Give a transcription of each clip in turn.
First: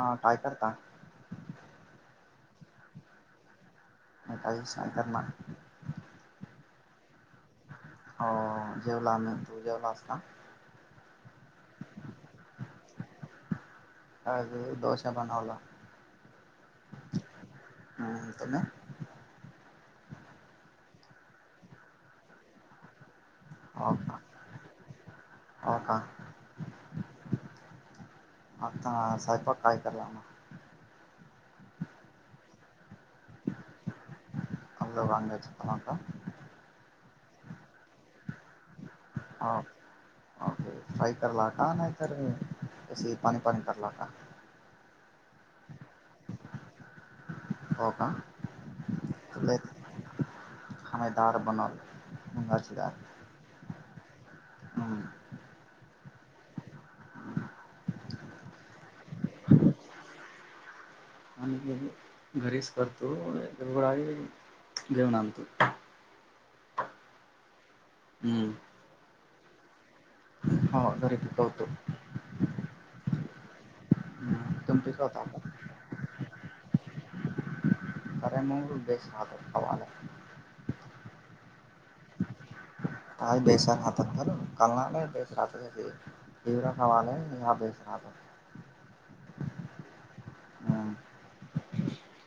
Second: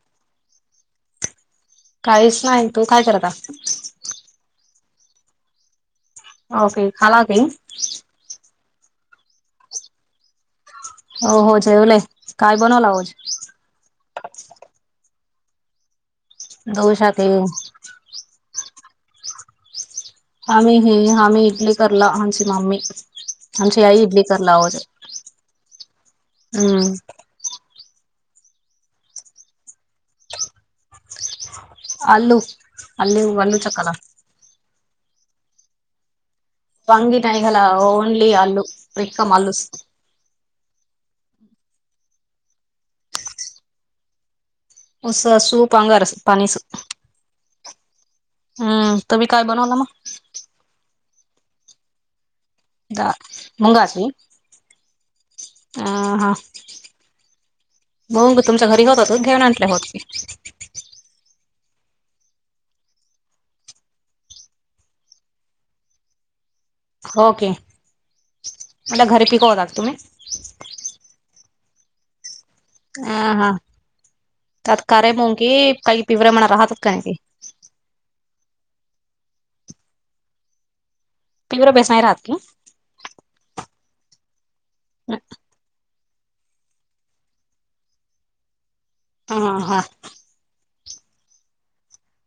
हा काय करता? काहीच नाही. तू काय करता? नेताजी शंकर ना. ओके खालाके. हो जेवलाम् तू जेवलास का? हो हो जेवले. काय बनवला होज? आज डोसे बनवले. दोशात. ह तम. आम्ही हे आम्ही इडली करला आमची मम्मी. म्हश हो आई का? इडली करलावोज हो का? हम्म आता सैपाक काय केला? अल्लू अल्ली अल्लू चकाला- आला वांगच त म का वंग टईला ओनली अल्ू रिकम हो अल्लूस ओके फ्राय करला का नाही इ तरर कस पाणी पाणी करला का? स सूपंग अस पनीस हो का? हम्म तुम्ही काय बनवलं मग? खादार बनला ह मुंगाास हम. अ हा बऊ म ग तुमच्या घरी होत होत घेऊन आणल्या होत की आणि घरीच करतो गडबडारी घेऊन आणतो. हो की. हम्म. म्हट घरी पिकवतात तुम्ही? ह घरी पिकवतो. अ हा हम्म आत तुम्ही करे पिकवता मों का? की काही पिवरे म्हणा राहतात का नाही की तारय मंगल बेस हात प आला तीव्र बेस नाही राात की का बेशर हातात प कालना नाही बश ह घ तवरा हवा आहे यहा बेच राहाात हा हा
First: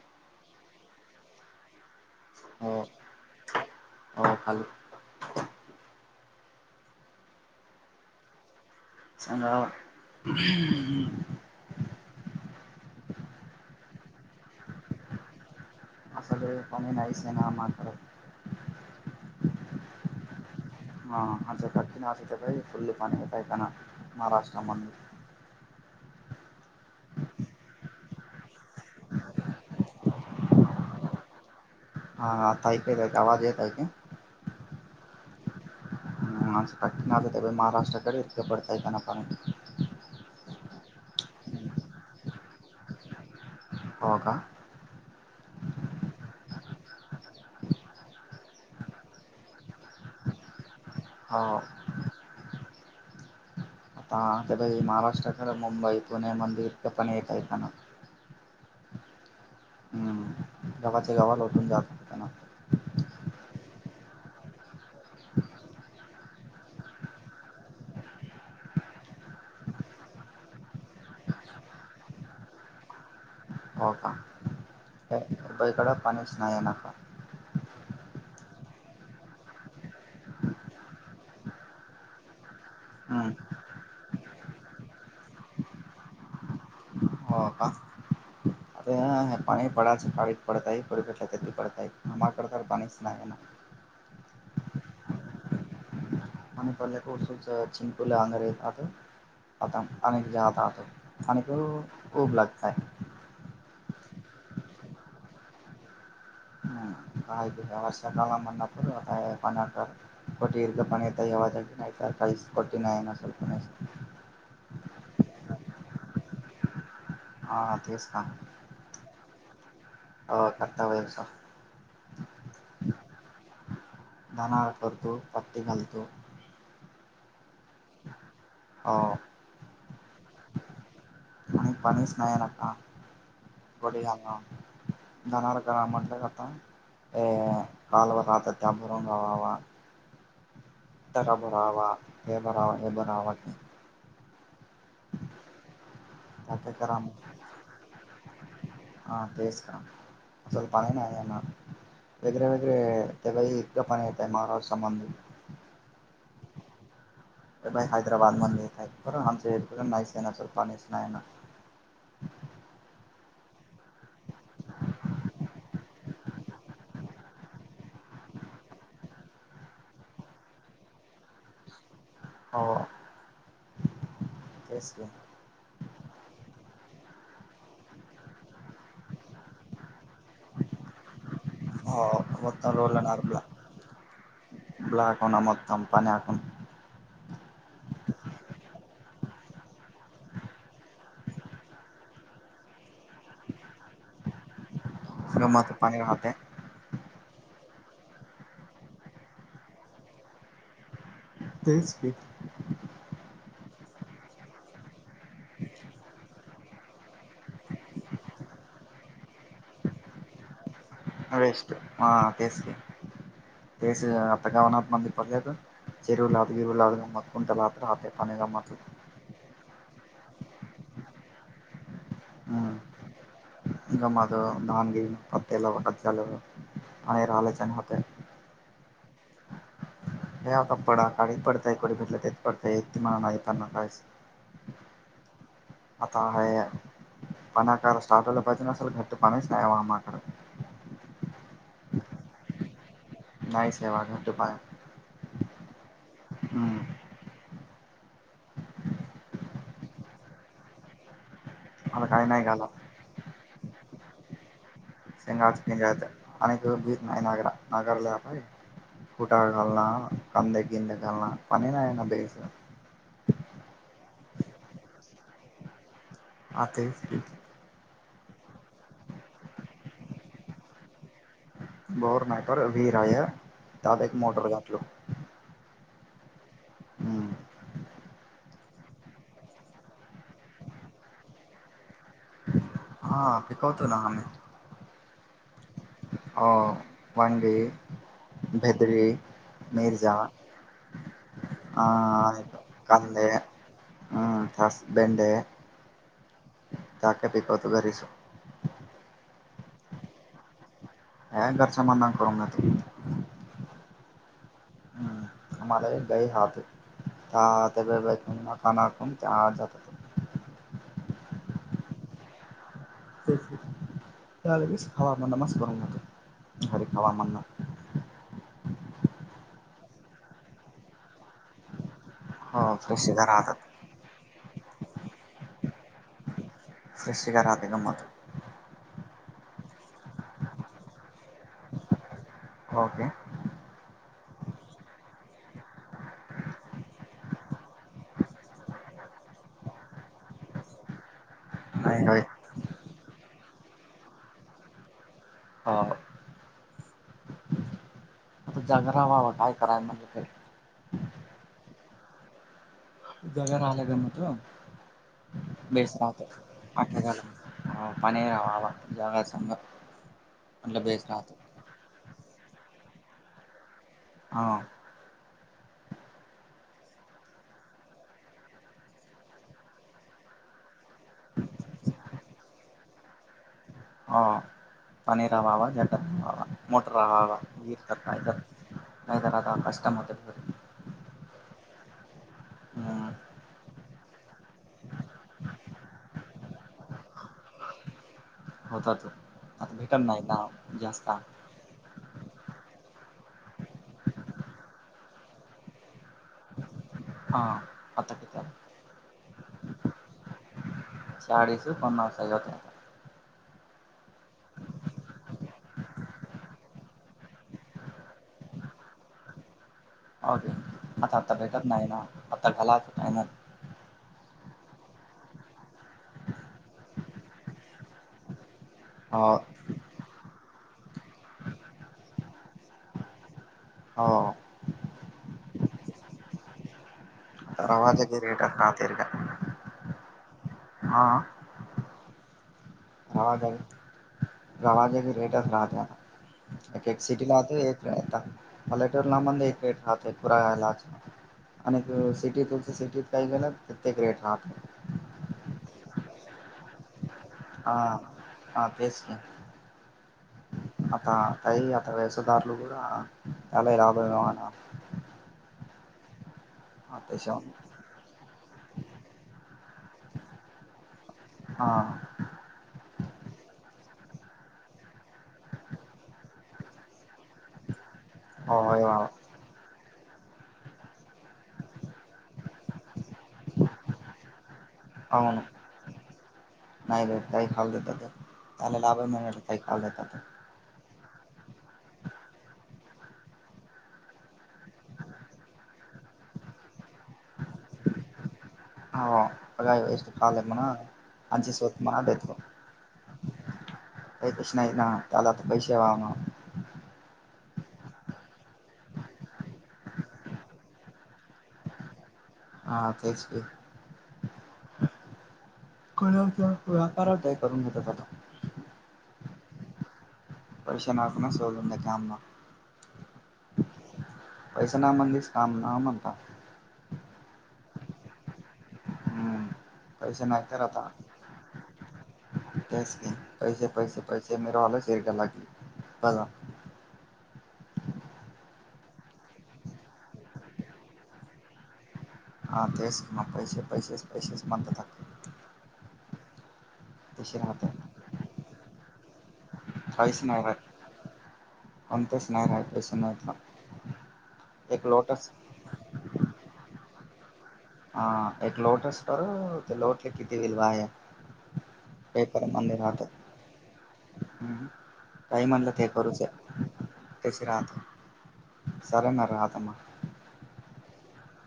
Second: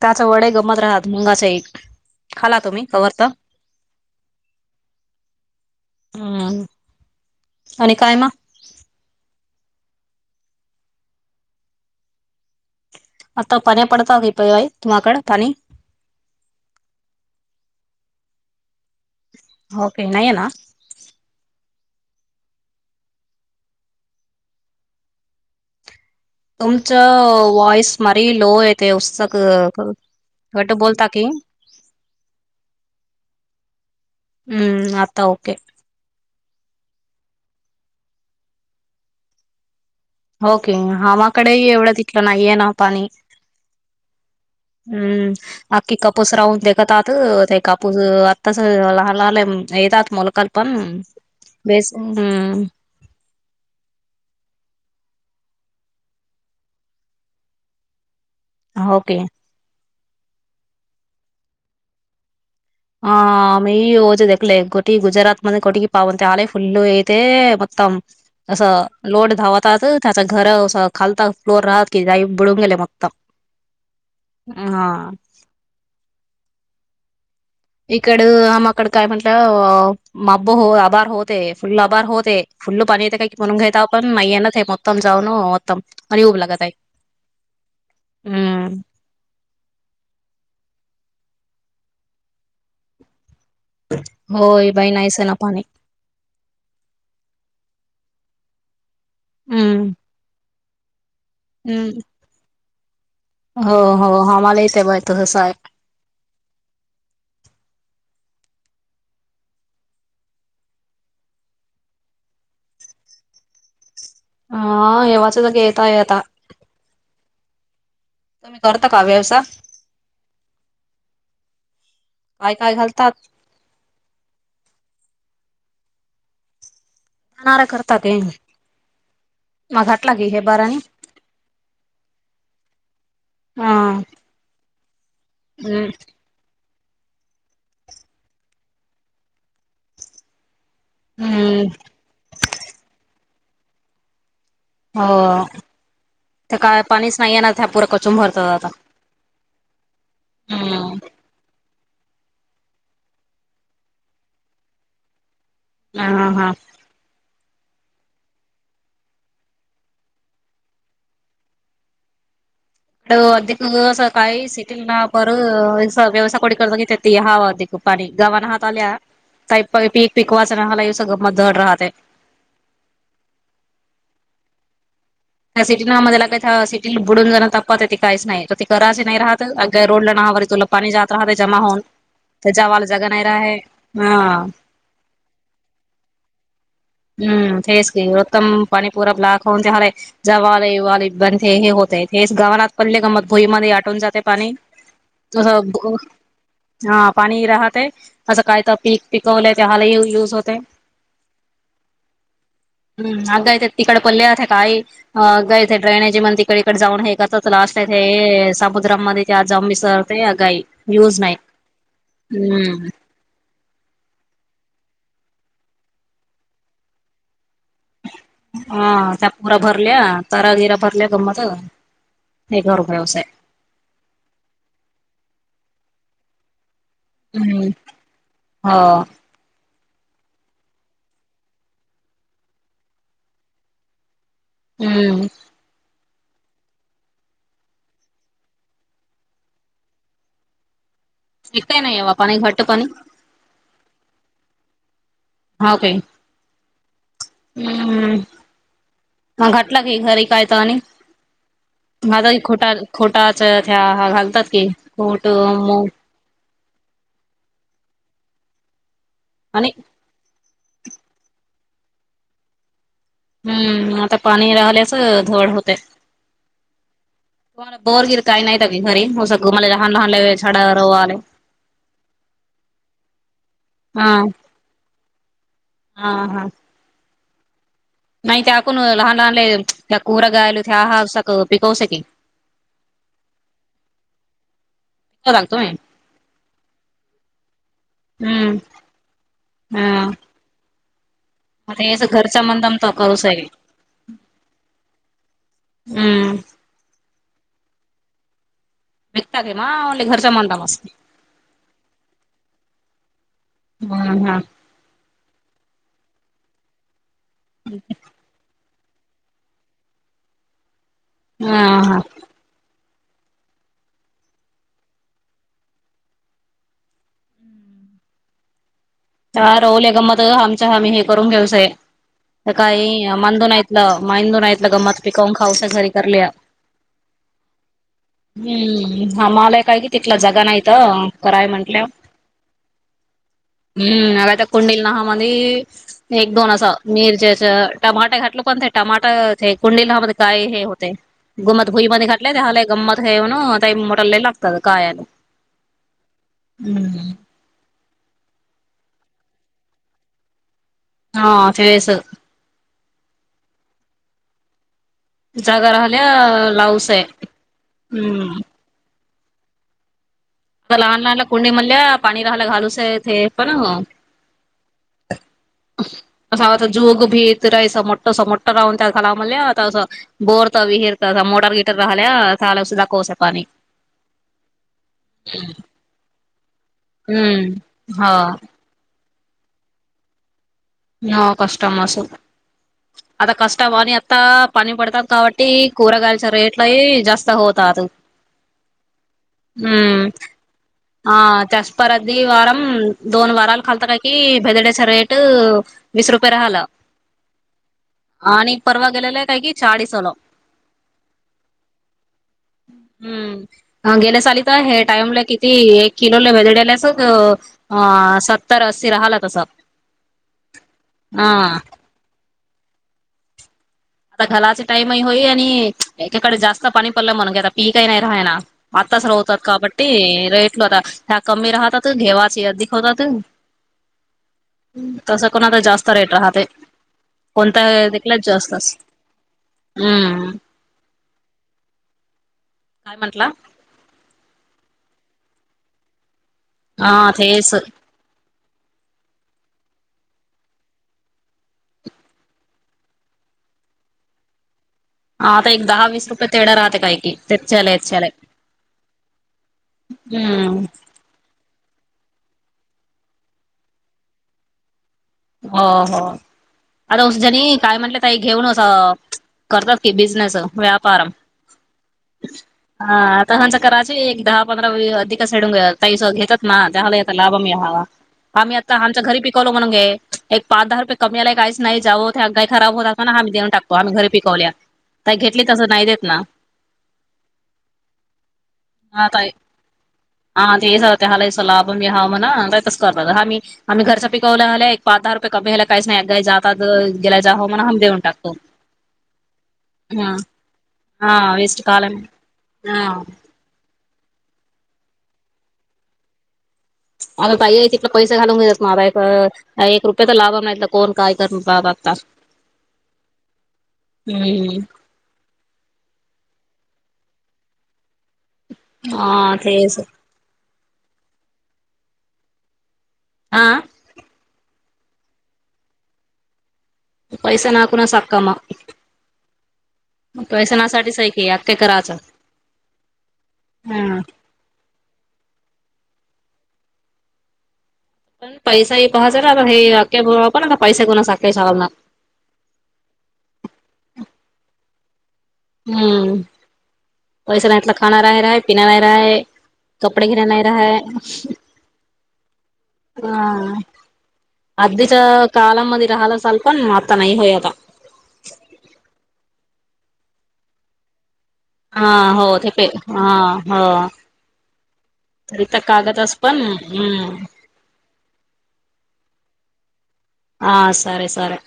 त्याचा वडे गमत राहात मुंगाचे एक खाला तुम्ही खबर तर हो खाली ह आणि काय मग चांगल आता पानी पडताातिय तुम्हाकड पानी अससल कमीे नाहीसे ना आमार ओके नाही आहे ना ह आता कठीण आ असते का फुल्ले पाणी पय पना महाराष्ट्र म्हण तुमचं वॉइस मारी लो येते उस्तक वटं बोलता की हा ताय काय आवाज य त आहे का हम्म आता ओके पटन आ ते महाराष्ट्रा कडेरक पडतय त्यांना प ओके हमाकडे एवढं तथलं नाहीये ना पाणी हो का हम्म आख्खी कापूस राहून तेखतात ते कापूस आत्ताच लहान लहानले येतात मोलकाल पण हो बेस हा आता ते महाराष्ट्रा खरं मुंबई पुणे मंदिर पण येत आहे का ना ओके गावाच्या गावाला उटून जात होताना ह आ मही रोज दखला कोठी गुजरात मध्ये कोटकी पाव तले फुल्ल अयते मतम असं लोट धावतात त्याच घर अस खालतात फ्लोर राहत की जाई बिडून गेले मगत हो का ह बाईकड पाणीच नाही नका इकड आमकड काय म्हंटलं माप हो आभार होते फुल्ल आभार होते फुल्ल पाणी येते काही की हम्म म्हणून घेय पण नाही ये ना उत्तम जाऊ न उत्तम आणि उऊभ लागत तय हो का अ पाणी पडाच पाळीत पडतय पराती पडता आमाकडे तर पाणीच नाही ना होय बाई नाहीस ना पाणी म पले खषध चिंकुले आंगारे आतो आता हम्म अनेक जाता आतो खानक हम्म उब लागतय हो हो आम्हाला येत आहे बा त तस आहे काय सला म्हणणाप आता प कोटी दर्घपण येत येवसाठी नाहीत काहीच कोटी नाही आहे ना स्लप नाही हा हेव्हाचच येतय आता हा तेस्त तुम्ही करता का व्यवसाय हो करताव व्यवसाय काय काय घालतात दधना करतो पट्टी घालतो करणार करतात ह म घाटला की हे बारानी आणि पाणीच नाहीय न का हा ब धनाार हम्म ग्रमट गता पालवर राहता त्याबुरंग कावावा हम्म बरावा हे बरावा हे बरावा हो ते काय पाणीच नाही येनार त्या पुूर कचुंन भरतं जातं आता असलं पाय हम्म नाही आहे ना वेगळेवेगळे आहं त्यावेळी इथं पाणी येतंय महाराष्ट्र मधून ना ह् हा [unintelligible] [unintelligible] पाणी गावना हातला ताई पि पिक पीकवायच्या ह्यो मग धड राहतंय हो तेच गं त्या सिटी मला काही सिटी बुडून जाण तपत ते काहीच नाही तर ते करायच नाही राहत अ रोडला नावावर तुला पाणी जात राहते जमा होऊन हो त्याच्या आवाला जगा नाही रा आहे ह [unintelligible] हम्म तेेस क रतम पाणी पूरा ब्लाक होऊनते हरे जवालवाल बण हे होतय हेच गावनाात पडले गमत भुईमध्ये आटवून जाते पाणी ह त हा हा पाणी राहते असं काय तर पीक पिकवलंय ते हलाही यूज होते तेच की हम् आगाय ते तिकड कोले काय तकाळी [unintelligible] ताई आगाई [unintelligible] [unintelligible] राहतंय आणि काय हा त्या पुरा भरल्या तारा गिरा भरल्या गंमत यांच्यावर भरोसा आहे हम्म [unintelligible] हो [unintelligible] हम्म आता आहे, पणा काय साटिगला पाहिजे ना सर घट्ट पाणीच नाय माझा कडं एकदा ही काही नाही बाव पाणी घट्ट पाणी नाही सेवा घट्ट पाणी-‍- हो काई हम्म हम्म म घटलाग घरी कायताव आणि मला काही माता नाही घाला खोटा खोटाच त्या घालतात की खोट शेंगाच मग [unintelligible] आणि [unintelligible] हम्म आता पाणी राहिल्याच धड होतेय, आ तेच कि [unintelligible] बोर ना विहिर आहे त्यात हा एक मोटर घातलो. हा हा हम्म नाही त्या अकण लहान लहानले त्या कुरा गायल त्या हा पिकवू शके हा पिकवतो ना आम्ही लागतो. हा वनगे हम्म भेद्री हा मिर्जा हा आता याच घरच्या मंदम तर करूच कांदे आहे हम्म [unintelligible] [unintelligible] [unintelligible] हम हा कामाला एक बाई राहते त्या बाकून मकानाकून त्या आत जातात हम्म हा -हा तेच की त्याचवेळीस हवामान न मस्त गरम होते हायब्रीट हवामानं [unintelligible] त्या राहुले गंमत आमच्या हाम्ही हे करून घेऊसय. तर हो फ्रेश काही शिगा मांधून राहतात ऐकलं मांडून ऐलं गंमात पिकवून खाऊसा घरी करल्या [unintelligible] स्पेशेका राते का मग [unintelligible] हम्म आमालाय काय कि तिथला जगा नाहीत कराय म्हंटलंव. ओके हम्म आता कुंडिल नाहा मधी एक दोन असं मिरच्याच टमाट घटलं पण ते टमाट ते कुंडलमध्ये काय हे होत. नाही होय [unintelligible] हा. हम्म. [unintelligible] हा [unintelligible] [unintelligible] जागा राहिल्या लावूस आहे हम्म [unintelligible] आता म्हटलं लहान बेस लहानला राहत कुणी म्हणल्या पाणी घाला घालू [unintelligible] पण हे. हा. [unintelligible] असं वाता जूक भी इतरही स मोटं स मोट राऊंड त्याच आम्हाला लई हसावसं बोर च विहीर च मोटर गीटर राहिल्या सला सुद्धा कोस पाणी हा पाणी चा आवाज मोटर विहिरीत हम्म हो काय झालं.? राहता रहाता कष्ट मोठे आहेत. ना कष्ट मास आता कष्टवा आणि आता पाणी पडतात कावाटी कोरगाळचं रेट लई जास्त होतात. होतात, आता भेटन नाही ना जास्ता प्रदी वारम दोन वाराला खालात काय की बेदडे्या स रेट [unintelligible] वीस रुपये राहल. हा आता तिथ परवा गेलेलाय काय की चाळीसला चाळीस - पन्नास हजार होते हम्म, गेल्या सालीत हे टाइमला किती एक किलोला भेदलयासात अ ह सत्तर असी राहाल तसं. ओके आता हा आता भेटत नाही ना. आता घाला कायमग आता घलाचे टाइमही होई आणि एकीकडे जास्त पाणी पडलं म्हणून की आता पीकही काही राहिणा. आताच हो रावतात काबट्टी रेटलता त्या कमी राहतात घेवाची दीखवतातन. हो. तसं कोण आता जास्त रेट राहते. कोणत रवाजाची देखलात रेट जास्त अस राहते का हा काय म्हंटला वाज दरवाजे रेट राहता एक एक हा सिट ला तेच एक पलेटूर ला मण एकेट राहते पुरायलाच आणि सिटी तुमचं सिटीत काही गेलं प्रत्येक रेट राहतो हा आता एक दहा वीस रुपये तेढ्या राहते काय कि हा तेचच्यालच्याल हा तेच की हम्म. आता तई आता व्यसदारला क चला लाभमवाणार. हो हो आर उसजनी काय म्हटलं. काही घेऊनच करतात की बिझनेस व्यापार हा. हा आता हच्या कराची एक दहा पंधरा अधिकच सेडून घ तस घेत. ना त्याला आ लाभ मिळावा आम्ही आता आमच्या घरी पिकवलो म्हणून गे. एक पाच दहा रुपये कमी आलाय काहीच नाही जाऊं ते काही खब होत अस नाम् देऊन टाकतो आम्ही घरी पिकवल्या. काही घेतली तसं नाही देत ना. नाही रेट काही खाऊ देतात त्यालाव हा ताई नाही काही खाल देतात. हा तेचं हला लाभ मी हवा म्हणा तस करत आम्ही आम्ही घरच्या पिकवला आलाय. पा दहा रुपये कमीी्यायला काच नाहीाही जात गेला जाव म्हण हम देऊ टकतो. होका म्हणा हा अजी वेस्ट सत कालम मना बेत हा काही कच नाही ना त्याला आता पैसे वा ना. आ बाई आहे तिथला पैसे घालून घेतात माय एक रुपये तर लावा नाहीतर कोण काय करण बाता हा तेच की हम्म कळ किंवा व्यापार काय करून घेतात आता हा तेच वरीषनकण सोधंडे काामं आह. पैसे ना म्हणलीस काम न म्हणता. पैसा नाक ना सखमा हम्म पैसे नाही तर आतास नासाठीच आहे की अक्के करायचं पैसे हा पैसे पैसे से मरोवाला शे ट ला बा. पैसा ह पाहाच नाता हे आके ना पैसे कोणा साखे ाव ना. हा तेस ना पैसे पैसेस पैसेस म हम्म तशी वैस राहते नाहीतलं खाना राहि राहा ह पिना रा राहा ह. कपडे घिर काहीच नाही र राहत कोणतेच नाही राहत पैसे नाहीत ना हा. एक अधच्या लोटस काळामध्ये राहाला असल पण आता नाही होय आता हा एक लोटस कर ते लोटले किती विलवाया हा हो ते हा हो. काही म्हणलं ते करूच आहे कशी राहत सर ना राहत मग हा सर सर